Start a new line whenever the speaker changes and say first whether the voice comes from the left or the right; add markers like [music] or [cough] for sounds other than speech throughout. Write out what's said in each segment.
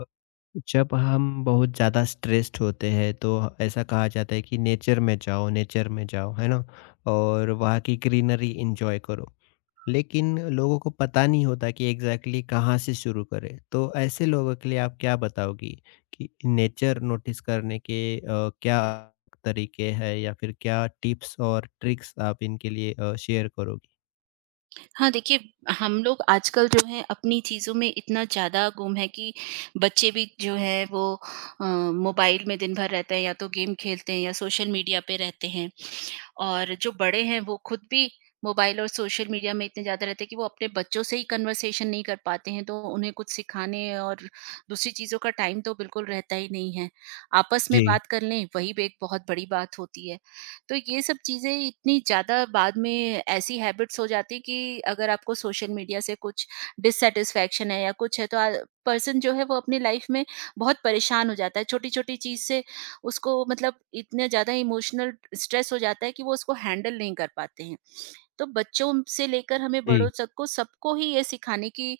left: अ, जब हम बहुत ज़्यादा स्ट्रेस्ड होते हैं तो ऐसा कहा जाता है कि नेचर में जाओ है ना, और वहाँ की ग्रीनरी एंजॉय करो। लेकिन लोगों को पता नहीं होता कि एग्जैक्टली exactly कहाँ से शुरू करें, तो ऐसे लोगों के लिए आप क्या बताओगी कि नेचर नोटिस करने के क्या तरीके हैं, या फिर क्या टिप्स और ट्रिक्स आप इनके लिए शेयर करोगी।
right: हाँ, देखिए। हम लोग आजकल जो है अपनी चीज़ों में इतना ज़्यादा गुम है कि बच्चे भी जो है वो मोबाइल में दिन भर रहते हैं, या तो गेम खेलते हैं या सोशल मीडिया पे रहते हैं। और जो बड़े हैं वो खुद भी मोबाइल और सोशल मीडिया में इतने ज़्यादा रहते हैं कि वो अपने बच्चों से ही कन्वर्सेशन नहीं कर पाते हैं, तो उन्हें कुछ सिखाने और दूसरी चीज़ों का टाइम तो बिल्कुल रहता ही नहीं है। आपस में
left: जी।
right: बात कर लें, वही भी एक बहुत बड़ी बात होती है। तो ये सब चीज़ें इतनी ज़्यादा बाद में ऐसी हैबिट्स हो जाती है कि अगर आपको सोशल मीडिया से कुछ डिससैटिस्फैक्शन है या कुछ है, तो पर्सन जो है वो अपनी लाइफ में बहुत परेशान हो जाता है। छोटी-छोटी चीज़ से उसको मतलब इतने ज़्यादा इमोशनल स्ट्रेस हो जाता है कि वो उसको हैंडल नहीं कर पाते हैं। तो बच्चों से लेकर हमें बड़ों
left: जी।
right: तक को, सबको ही ये सिखाने की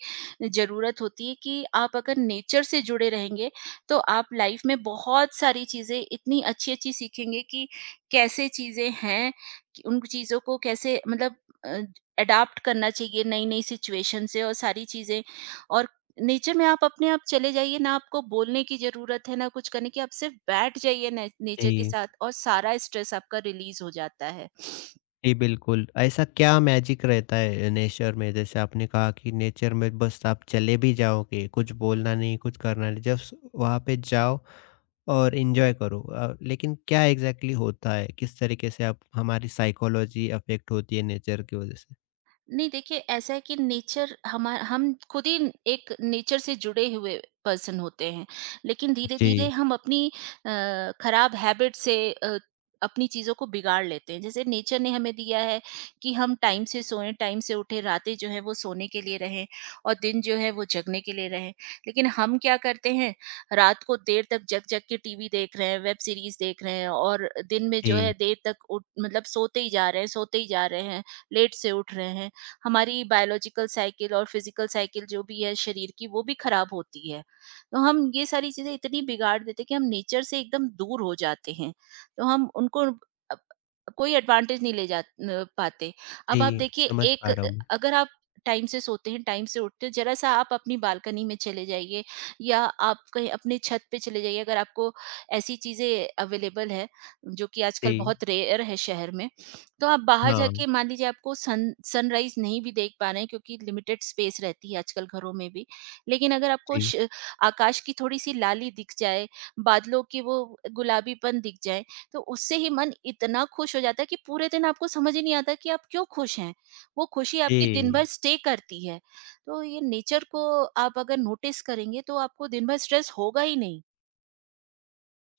right: ज़रूरत होती है कि आप अगर नेचर से जुड़े रहेंगे तो आप लाइफ में बहुत सारी चीज़ें इतनी अच्छी-अच्छी सीखेंगे कि कैसे चीज़ें हैं, कि उन चीज़ों को कैसे मतलब अ, अडॉप्ट करना चाहिए नई-नई सिचुएशन से, और सारी चीज़ें। और नेचर में आप अपने आप चले जाइए, ना आपको बोलने की ज़रूरत है, ना कुछ करने की, आप सिर्फ बैठ जाइए ने नेचर के
left: जी।
right: साथ, और सारा स्ट्रेस आपका रिलीज़ हो जाता है।
left: जी, बिल्कुल। ऐसा क्या मैजिक रहता है नेचर में? जैसे आपने कहा कि नेचर में बस आप चले भी जाओगे, कुछ बोलना नहीं, कुछ करना नहीं, जस्ट वहाँ पे जाओ और एन्जॉय करो। लेकिन क्या एग्ज़ैक्टली होता है? किस तरीके से आप हमारी साइकोलॉजी अफ़ेक्ट होती है नेचर की वज़ह से?
right: नहीं, देखिए, ऐसा है कि नेचर हमा हम खुद ही एक नेचर से जुड़े हुए पर्सन होते हैं। लेकिन धीरे-धीरे
left: जी,
right: हम अपनी अ, खराब हैबिट से अपनी चीज़ों को बिगाड़ लेते हैं। जैसे नेचर ने हमें दिया है कि हम टाइम से सोएँ, टाइम से उठें, रातें जो हैं वो सोने के लिए रहें और दिन जो है वो जगने के लिए रहें। लेकिन हम क्या करते हैं, रात को देर तक जग-जग के टीवी देख रहे हैं, वेब सीरीज़ देख रहे हैं, और दिन में जो है
left: जी,
right: देर तक उठ मतलब सोते ही जा रहे हैं, सोते ही जा रहे हैं, लेट से उठ रहे हैं। हमारी बायोलॉजिकल साइकिल और फिजिकल साइकिल जो भी है, शरीर की वो भी खराब होती है। तो हम ये सारी चीजें इतनी बिगाड़ देते हैं कि हम नेचर से एकदम दूर हो जाते हैं, तो हम उनको कोई एडवांटेज नहीं ले जा पाते। अब आप
left: जी,
right: देखिए,
left: समझ
right: एक
left: पा रहा हूँ मैं।
right: अगर आप टाइम से सोते हैं, टाइम से उठते हैं, जरा सा आप अपनी बालकनी में चले जाइए, या आप कहीं अपने छत पे चले जाइए, अगर आपको ऐसी चीजें अवेलेबल है जो कि आजकल
left: जी,
right: बहुत रेयर है शहर में। तो आप बाहर
left: हाँ,
right: जाके मान लीजिए आपको सन सनराइज़ नहीं भी देख पा रहे हैं, क्योंकि लिमिटेड स्पेस रहती है आजकल घरों में भी। लेकिन अगर आपको
left: जी,
right: श आकाश की थोड़ी-सी लाली दिख जाए, बादलों की वो गुलाबीपन दिख जाए, तो उससे ही मन इतना खुश हो जाता है कि पूरे दिन आपको समझ ही नहीं आता कि आप क्यों खुश हैं? वो खुशी आपकी दिन भर
left: जी।
right: स्टे करती है। तो ये नेचर को आप अगर नोटिस करेंगे, तो आपको दिन भर स्ट्रेस होगा ही नहीं।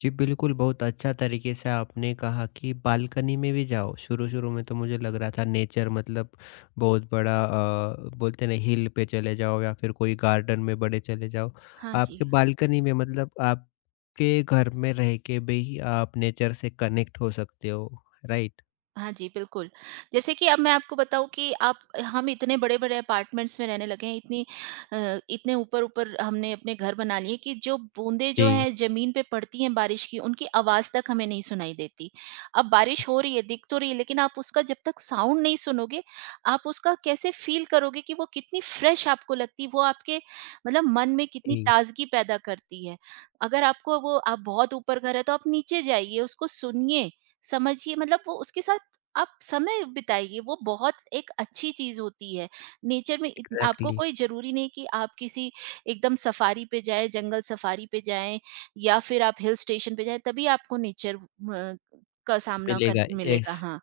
left: जी बिल्कुल, बहुत अच्छा तरीके से आपने कहा कि बालकनी में भी जाओ। शुरू-शुरू में तो मुझे लग रहा था नेचर मतलब बहुत बड़ा बोलते हैं ना हिल पे चले जाओ या फिर कोई गार्डन में बड़े चले जाओ।
right: हाँ जी।
left: आपके बालकनी में मतलब आपके घर में रह के भी आप नेचर से कनेक्ट हो सकते हो, राइट?
right: हाँ जी, बिल्कुल। जैसे कि अब मैं आपको बताऊँ कि आप हम इतने बड़े-बड़े अपार्टमेंट्स में रहने लगे हैं, इतने ऊपर-ऊपर हमने अपने घर बना लिए कि जो बूँदें जो
left: जी,
right: हैं ज़मीन पे पड़ती हैं बारिश की, उनकी आवाज़ तक हमें नहीं सुनाई देती। अब बारिश हो रही है, दिख तो रही है, लेकिन आप उसका जब तक साउंड नहीं सुनोगे, आप उसका कैसे फ़ील करोगे कि वो कितनी फ्रेश आपको लगती है, वो आपके मतलब मन में कितनी
left: जी,
right: ताज़गी पैदा करती है। अगर आपको वो, आप बहुत ऊपर घर है, तो आप नीचे जाइए, उसको सुनिए, समझिए, मतलब वो उसके साथ आप समय बिताइए, वो बहुत एक अच्छी चीज होती है। नेचर में आपको
left: एग्ज़ैक्टली
right: कोई जरूरी नहीं कि आप किसी एकदम सफारी पे जाएं, जंगल सफारी पे जाएं, या फिर आप हिल स्टेशन पे जाएं तभी आपको नेचर का सामना कर
left: मिलेगा, यस,
right: मिलेगा। हाँ।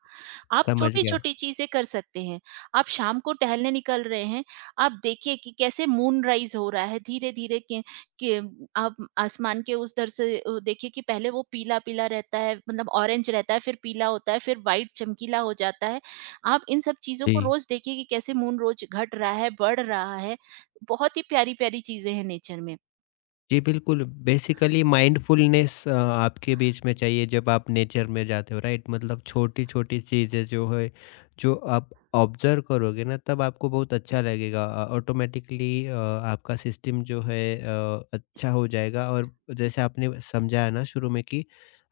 right: आप
left: समझ
right: छोटी
left: गया।
right: छोटी चीजें कर सकते हैं। आप शाम को टहलने निकल रहे हैं, आप देखिए कि कैसे मून राइज हो रहा है धीरे धीरे, कि आप आसमान के उस दर से देखिए कि पहले वो पीला-पीला रहता है, मतलब ऑरेंज रहता है, फिर पीला होता है, फिर व्हाइट चमकीला हो जाता है। आप इन सब चीज़ों
left: जी।
right: को रोज़ देखिए कि कैसे मून रोज़ घट रहा है, बढ़ रहा है। बहुत ही प्यारी-प्यारी चीज़ें हैं नेचर में।
left: जी, बिल्कुल। बेसिकली माइंडफुलनेस आपके बीच में चाहिए जब आप नेचर में जाते हो, राइट? मतलब छोटी-छोटी चीज़ें जो है, जो आप ऑब्ज़र्व करोगे ना, तब आपको बहुत अच्छा लगेगा। ऑटोमैटिकली आपका सिस्टम जो है अच्छा हो जाएगा। और जैसे आपने समझाया ना शुरू में कि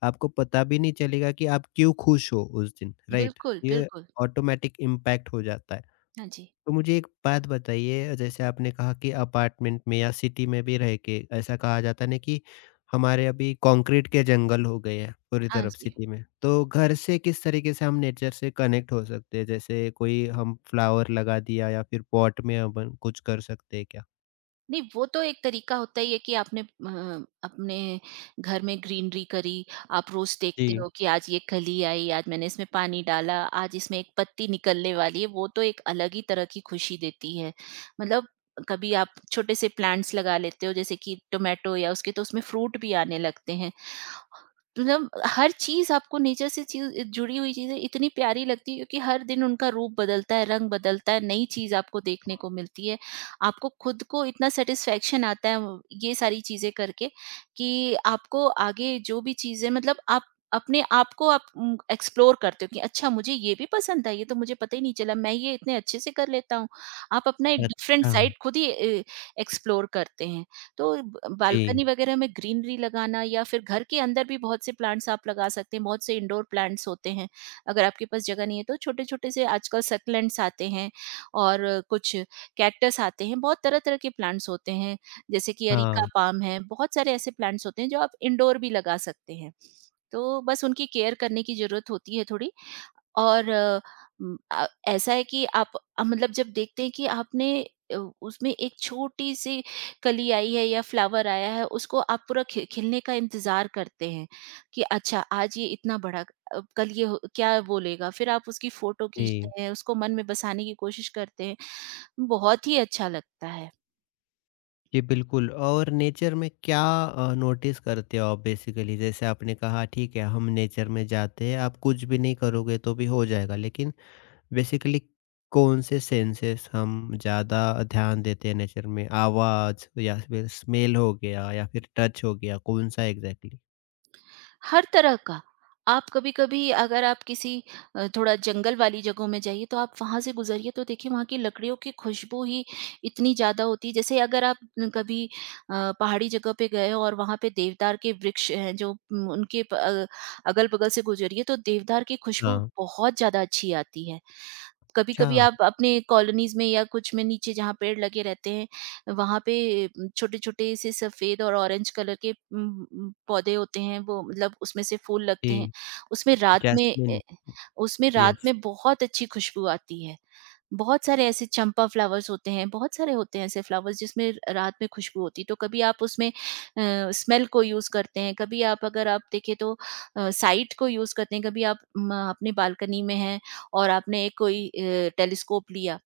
left: आपको पता भी नहीं चलेगा कि आप क्यों खुश हो उस दिन, राइट?
right: बिल्कुल,
left: ये
right: बिल्कुल।
left: ऑटोमैटिक इम्पैक्ट हो जाता है।
right: हाँ जी।
left: तो मुझे एक बात बताइए, जैसे आपने कहा कि अपार्टमेंट में या सिटी में भी रह के, ऐसा कहा जाता है ना कि हमारे अभी कंक्रीट के जंगल हो गए हैं पूरी
right: हाँ
left: तरफ
right: जी।
left: सिटी में, तो घर से किस तरीके से हम नेचर से कनेक्ट हो सकते हैं? जैसे कोई हम फ्लावर लगा दिया या फिर पॉट में अपन कुछ कर सकते हैं क्या?
right: नहीं, वो तो एक तरीका होता ही है कि आपने अपने घर में ग्रीनरी करी। आप रोज देखते
left: जी।
right: हो कि आज ये कली आई, आज मैंने इसमें पानी डाला, आज इसमें एक पत्ती निकलने वाली है, वो तो एक अलग ही तरह की खुशी देती है। मतलब कभी आप छोटे से प्लांट्स लगा लेते हो, जैसे कि टोमेटो या उसके, तो उसमें फ्रूट भी आने लगते हैं। मतलब हर चीज आपको नेचर से, चीज जुड़ी हुई चीजें इतनी प्यारी लगती है क्योंकि हर दिन उनका रूप बदलता है, रंग बदलता है, नई चीज आपको देखने को मिलती है। आपको खुद को इतना सेटिस्फेक्शन आता है ये सारी चीजें करके, कि आपको आगे जो भी चीजें, मतलब आप अपने आप को आप एक्सप्लोर करते हो कि अच्छा मुझे ये भी पसंद था, ये तो मुझे पता ही नहीं चला, मैं ये इतने अच्छे से कर लेता हूँ। आप अपना एक डिफरेंट
left: अच्छा।
right: साइड खुद ही एक्सप्लोर करते हैं। तो ब
left: जी।
right: बालकनी वगैरह में ग्रीनरी लगाना, या फिर घर के अंदर भी बहुत से प्लांट्स आप लगा सकते हैं, बहुत से इंडोर प्लांट्स होते हैं। अगर आपके पास जगह नहीं है तो छोटे-छोटे से आजकल सक्लेंट्स आते हैं और कुछ कैक्टस आते हैं, बहुत तरह-तरह के प्लांट्स होते हैं, जैसे कि अरेका
left: हाँ।
right: पाम है, बहुत सारे ऐसे प्लांट्स होते हैं जो आप इंडोर भी लगा सकते हैं। तो बस उनकी केयर करने की ज़रूरत होती है थोड़ी। और ऐसा है कि आप मतलब जब देखते हैं कि आपने अ, उसमें एक छोटी सी कली आई है या फ्लावर आया है, उसको आप पूरा खि खिलने का इंतज़ार करते हैं, कि अच्छा आज ये इतना बड़ा, कल ये हो क्या बोलेगा? फिर आप उसकी फ़ोटो
left: जी।
right: खींचते हैं, उसको मन में बसाने की कोशिश करते हैं। बहुत ही अच्छा लगता है।
left: जी, बिल्कुल। और नेचर में क्या नोटिस करते हो आप बेसिकली? जैसे आपने कहा ठीक है, हम नेचर में जाते हैं, आप कुछ भी नहीं करोगे तो भी हो जाएगा, लेकिन बेसिकली कौन से सेंसेस हम ज़्यादा ध्यान देते हैं नेचर में? आवाज़ या फिर स्मेल हो गया या फिर टच हो गया, कौन-सा एग्ज़ैक्टली?
right: हर तरह का। आप कभी-कभी, अगर आप किसी थोड़ा जंगल वाली जगहों में जाइए, तो आप वहाँ से गुज़रिए, तो देखिए वहाँ की लकड़ियों की खुशबू ही इतनी ज़्यादा होती है। जैसे अगर आप कभी पहाड़ी जगह पे गए हो और वहाँ पे देवदार के वृक्ष हैं, जो उनके अगल-बगल से गुज़रिए तो देवदार की खुशबू
left: हाँ,
right: बहुत ज़्यादा अच्छी आती है।
left: अच्छा,
right: कभी-कभी आप अपने कॉलोनीज़ में या कुछ में नीचे जहाँ पेड़ लगे रहते हैं, वहाँ पे छोटे-छोटे से सफ़ेद और ऑरेंज कलर के पौधे होते हैं, वो मतलब उसमें से फूल लगते
left: जी,
right: हैं। उसमें रात में ए
left: जैस्मिन,
right: उसमें रात
left: यस,
right: में बहुत अच्छी खुशबू आती है। बहुत सारे ऐसे चंपा फ्लावर्स होते हैं, बहुत सारे होते हैं ऐसे फ्लावर्स जिसमें रात में खुशबू होती है। तो कभी आप उसमें स्मेल को यूज़ करते हैं, कभी आप, अगर आप देखें तो साइट को यूज़ करते हैं, कभी आप म अपनी बालकनी में हैं और आपने एक कोई टेलिस्कोप लिया,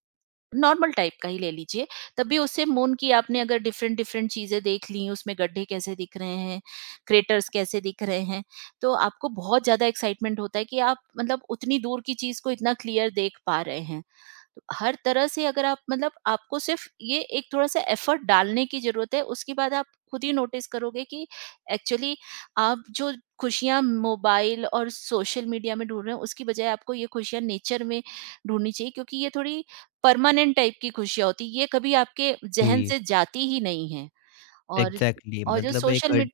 right: नॉर्मल टाइप का ही ले लीजिए, तब भी उससे मून की आपने अगर डिफरेंट-डिफरेंट चीज़ें देख लीं, उसमें गड्ढे कैसे दिख रहे हैं, क्रेटर्स कैसे दिख रहे हैं, तो आपको बहुत ज़्यादा एक्साइटमेंट होता है कि आप, मतलब, उतनी दूर की चीज़ को इतना क्लियर देख पा रहे हैं। तो हर तरह से, अगर आप मतलब आपको सिर्फ ये एक थोड़ा-सा एफर्ट डालने की ज़रूरत है, उसके बाद आप खुद ही नोटिस करोगे कि एक्चुअली आप जो खुशियाँ मोबाइल और सोशल मीडिया में ढूँढ रहे हो, उसकी बजाय आपको ये खुशियाँ नेचर में ढूँढनी चाहिए, क्योंकि ये थोड़ी परमानेंट टाइप की खुशियाँ होती हैं, ये कभी आपके ज़हन
left: जी,
right: से जाती ही नहीं हैं। और
left: एग्ज़ैक्टली
right: और जो
left: मतलब एक
right: सोशल मीड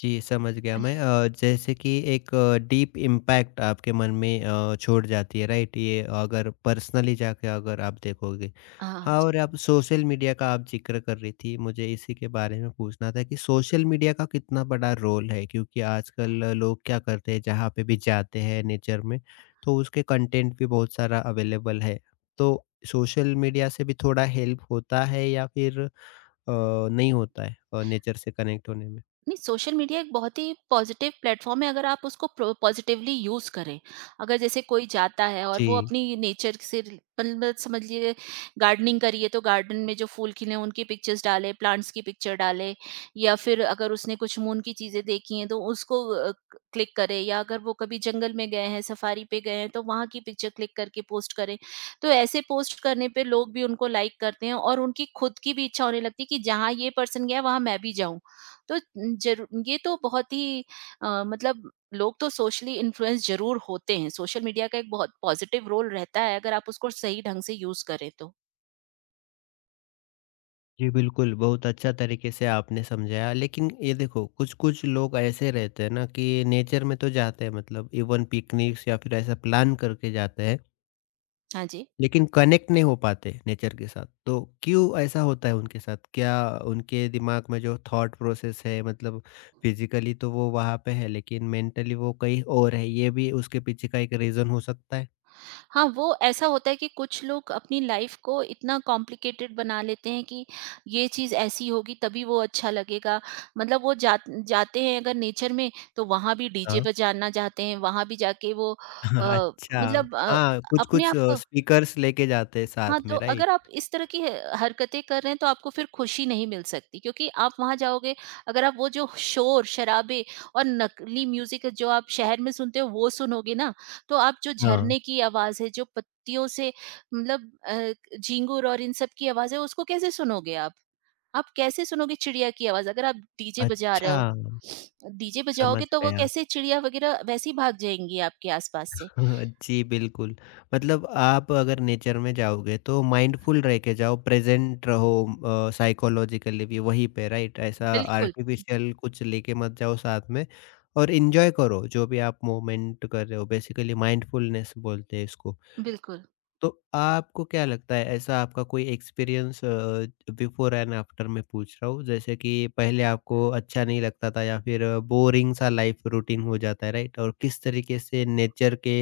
left: जी, समझ गया मैं। जैसे कि एक डीप इम्पैक्ट आपके मन में छोड़ जाती है, राइट? ये अगर पर्सनली जाके अगर आप देखोगे।
right: हाँ।
left: हाँ, और आप सोशल मीडिया का आप ज़िक्र कर रही थी, मुझे इसी के बारे में पूछना था कि सोशल मीडिया का कितना बड़ा रोल है? क्योंकि आजकल लोग क्या करते हैं जहाँ पे भी जाते हैं नेचर में, तो उसके कंटेंट भी बहुत सारा अवेलेबल है। तो सोशल मीडिया से भी थोड़ा हेल्प होता है या फिर अ, नहीं होता है नेचर से कनेक्ट होने में?
right: नहीं, सोशल मीडिया एक बहुत ही पॉजिटिव प्लेटफॉर्म है, अगर आप उसको पॉजिटिवली यूज करें। अगर जैसे कोई जाता है और वो
left: जी।
right: अपनी नेचर से मतलब समझिए, गार्डनिंग करिए तो गार्डन में जो फूल खिले हैं, उनकी पिक्चर्स डाले, प्लांट्स की पिक्चर डाले, या फिर अगर उसने कुछ मून की चीजें देखी हैं तो उसको क्लिक करे, या अगर वो कभी जंगल में गए हैं, सफारी पे गए हैं तो वहाँ की पिक्चर क्लिक करके पोस्ट करें। तो ऐसे पोस्ट करने पे लोग भी उनको लाइक करते हैं, और उनकी खुद की भी इच्छा होने लगती है कि जहाँ ये पर्सन गया वहाँ मैं भी जाऊँ। तो जरू ये तो बहुत ही मतलब, लोग तो सोशली इन्फ्लुएंस ज़रूर होते हैं। सोशल मीडिया का एक बहुत पॉज़िटिव रोल रहता है, अगर आप उसको सही ढंग से यूज़ करें तो।
left: जी, बिल्कुल, बहुत अच्छा तरीके से आपने समझाया। लेकिन ये देखो, कुछ-कुछ लोग ऐसे रहते हैं ना कि नेचर में तो जाते हैं, मतलब इवन पिकनिक्स या फिर ऐसा प्लान करके जाते हैं,
right: हाँ जी।
left: लेकिन कनेक्ट नहीं हो पाते नेचर के साथ। तो क्यों ऐसा होता है उनके साथ? क्या उनके दिमाग में जो थॉट प्रोसेस है मतलब फिज़िकली तो वो वहाँ पे है, लेकिन मेंटली वो कहीं और है, ये भी उसके पीछे का एक रीज़न हो सकता है?
right: हाँ, वो ऐसा होता है कि कुछ लोग अपनी लाइफ़ को इतना कॉम्प्लिकेटेड बना लेते हैं कि ये चीज़ ऐसी होगी तभी वो अच्छा लगेगा। मतलब वो जाते हैं अगर नेचर में, तो वहाँ भी डीजे
left: हाँ।
right: बजाना चाहते हैं, वहाँ भी जाके वो
left: [laughs] अच्छा,
right: मतलब
left: हाँ,
right: अपने
left: कुछ-कुछ
right: आप को।
left: स्पीकर्स लेके जाते हैं
right: हाँ,
left: साथ
right: तो
left: में, राइट?
right: अगर आप इस तरह की ह हरकतें कर रहे हैं तो आपको फिर खुशी नहीं मिल सकती, क्योंकि आप वहाँ जाओगे, अगर आप वो जो शोर, शराबे और नकली म्यूज़िक जो आप शहर में सुनते हो वो सुनोगे ना, तो आप जो
left: हाँ।
right: झरने की आवाज़ है, जो पत्तियों से मतलब झींगुर और इन सब की आवाज़ है, उसको कैसे सुनोगे आप? आप कैसे सुनोगे चिड़िया की आवाज़, अगर आप डीजे बजा रहे
left: अच्छा,
right: हो? डीजे बजाओगे
left: समझ
right: तो वो
left: गया।
right: कैसे, चिड़िया वग़ैरह वैसे ही भाग जाएँगी आपके आस-पास से।
left: [laughs] जी, बिल्कुल। मतलब आप अगर नेचर में जाओगे तो माइंडफुल रह के जाओ, प्रेज़ेंट रहो, साइकोलॉजिकली भी वहीं पे राइट? ऐसा
right: बिल्कुल,
left: आर्टिफ़िशियल कुछ लेके मत जाओ साथ में, और एन्जॉय करो जो भी आप मोमेंट कर रहे हो, बेसिकली माइंडफुलनेस बोलते हैं इसको।
right: बिल्कुल।
left: तो आपको क्या लगता है, ऐसा आपका कोई एक्सपीरियंस, बिफोर एंड आफ्टर मैं पूछ रहा हूँ, जैसे कि पहले आपको अच्छा नहीं लगता था या फिर बोरिंग सा लाइफ रूटीन हो जाता है राइट, और किस तरीके से नेचर के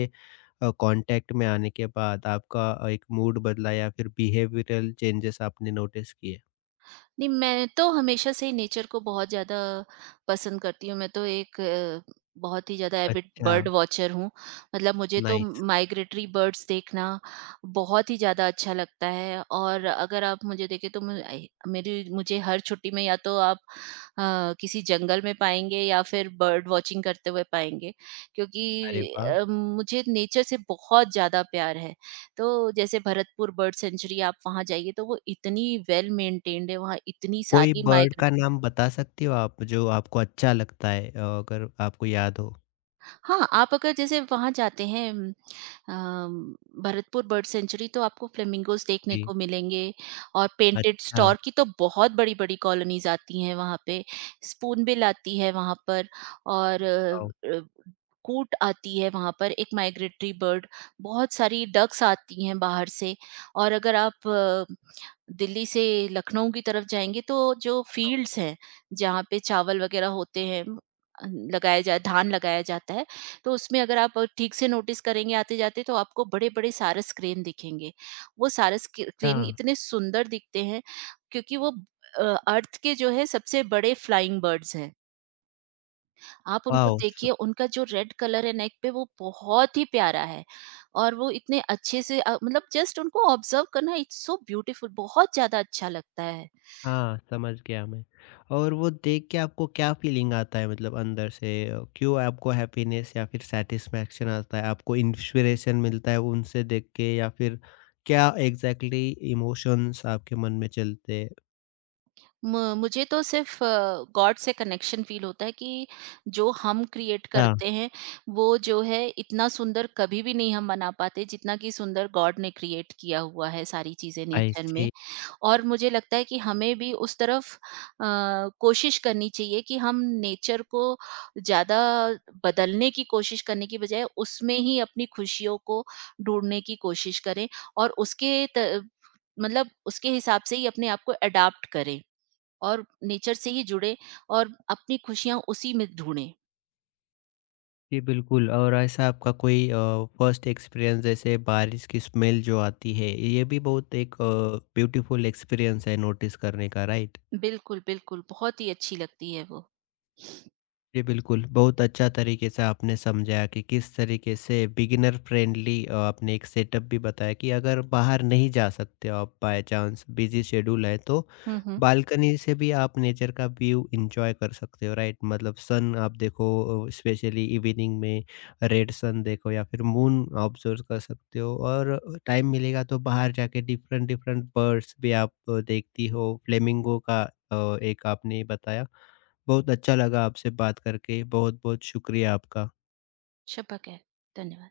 left: कांटेक्ट में आने के बाद आपका एक मूड बदला या फिर बिहेवियरल चेंजेस आपने नोटिस किए?
right: नहीं, मैं तो हमेशा से ही नेचर को बहुत ज़्यादा पसंद करती हूँ। मैं तो एक बहुत ही ज़्यादा एविड
left: अच्छा।
right: बर्ड वॉचर हूँ। मतलब मुझे तो
left: नाइस।
right: माइग्रेटरी बर्ड्स देखना बहुत ही ज़्यादा अच्छा लगता है, और अगर आप मुझे देखें तो मैं आई मेरी मुझे हर छुट्टी में या तो आप किसी जंगल में पाएँगे, या फिर बर्ड वॉचिंग करते हुए पाएँगे, क्योंकि
left: अरे वाह।
right: मुझे नेचर से बहुत ज़्यादा प्यार है। तो जैसे भरतपुर बर्ड सेंचुरी, आप वहाँ जाइए तो वो इतनी वेल मेंटेन्ड है, वहाँ इतनी
left: कोई
right: सारी
left: बर्ड का
right: माइग्रेटरी।
left: नाम बता सकती हो आप जो आपको अच्छा लगता है, अगर आपको याद हो?
right: हाँ, आप अगर जैसे वहाँ जाते हैं अम, भरतपुर बर्ड सेंचुरी, तो आपको फ्लेमिंगोज़ देखने
left: जी।
right: को मिलेंगे, और पेंटेड
left: अच्छा।
right: स्टोर की तो बहुत बड़ी-बड़ी कॉलोनीज़ आती हैं वहाँ पे। स्पूनबिल आती है वहाँ पर, और
left: वाओ।
right: अ, कूट आती है वहाँ पर, एक माइग्रेटरी बर्ड, बहुत सारी डक्स आती हैं बाहर से। और अगर आप दिल्ली से लखनऊ की तरफ जाएँगे, तो जो फ़ील्ड्स हैं, जहाँ पे चावल वग़ैरह होते हैं, अ, लगाया जाए धान लगाया जाता है, तो उसमें अगर आप ठीक से नोटिस करेंगे आते-जाते, तो आपको बड़े-बड़े सारस क्रेन दिखेंगे। वो सारस क
left: क्या।
right: क्रेन इतने सुंदर दिखते हैं, क्योंकि वो अ, अर्थ के जो है सबसे बड़े फ्लाइंग बर्ड्स हैं। आप उनको
left: वाओ।
right: देखिए, उनका जो रेड कलर है नेक पे वो बहुत ही प्यारा है, और वो इतने अच्छे से मतलब जस्ट उनको ऑब्जर्व करना, इट्स सो ब्यूटीफुल, बहुत ज्यादा अच्छा लगता है।
left: हाँ, समझ गया मैं। और वो देख के आपको क्या फ़ीलिंग आता है, मतलब अंदर से? क्यों आपको हैप्पीनेस या फिर सैटिस्फैक्शन आता है? आपको इंस्पिरेशन मिलता है उनसे देख के, या फिर क्या एग्ज़ैक्टली इमोशंस आपके मन में चलते हैं?
right: मुझे तो सिर्फ गॉड से कनेक्शन फील होता है कि जो हम क्रिएट
left: अच्छा,
right: करते हैं, वो जो है इतना सुंदर कभी भी नहीं हम बना पाते, जितना कि सुंदर गॉड ने क्रिएट किया हुआ है, सारी चीजें
left: आई
right: नेचर में।
left: सी।
right: और मुझे लगता है कि हमें भी उस तरफ कोशिश करनी चाहिए कि हम नेचर को ज़्यादा बदलने की कोशिश करने की बजाय उसमें ही अपनी खुशियों को ढूँढने की कोशिश करें, और उसके त मतलब उसके हिसाब से ही अपने आप को अडॉप्ट करें, और नेचर से ही जुड़े, और अपनी खुशियाँ उसी में ढूँढें।
left: जी, बिल्कुल। और ऐसा आपका कोई फ़र्स्ट एक्सपीरियंस, जैसे बारिश की स्मेल जो आती है, ये भी बहुत एक ब्यूटीफुल एक्सपीरियंस है नोटिस करने का, राइट?
right: बिल्कुल, बिल्कुल, बहुत ही अच्छी लगती है वो।
left: जी, बिल्कुल। बहुत अच्छा तरीके से आपने समझाया कि किस तरीके से बिगिनर फ्रेंडली आपने एक सेटअप भी बताया कि अगर बाहर नहीं जा सकते हो आप बाय चांस बिज़ी शेड्यूल है तो,
right: हुँ, हुँ,
left: बालकनी से भी आप नेचर का व्यू एन्जॉय कर सकते हो, राइट? मतलब सन आप देखो, स्पेशली इवनिंग में रेड सन देखो या फिर मून ऑब्जर्व कर सकते हो, और टाइम मिलेगा तो बाहर जाके डिफरेंट-डिफरेंट बर्ड्स भी आप देखती हो, फ्लेमिंगो का एक आपने बताया। बहुत अच्छा लगा आपसे बात करके, बहुत बहुत शुक्रिया आपका।
right: शब्बा खैर, धन्यवाद।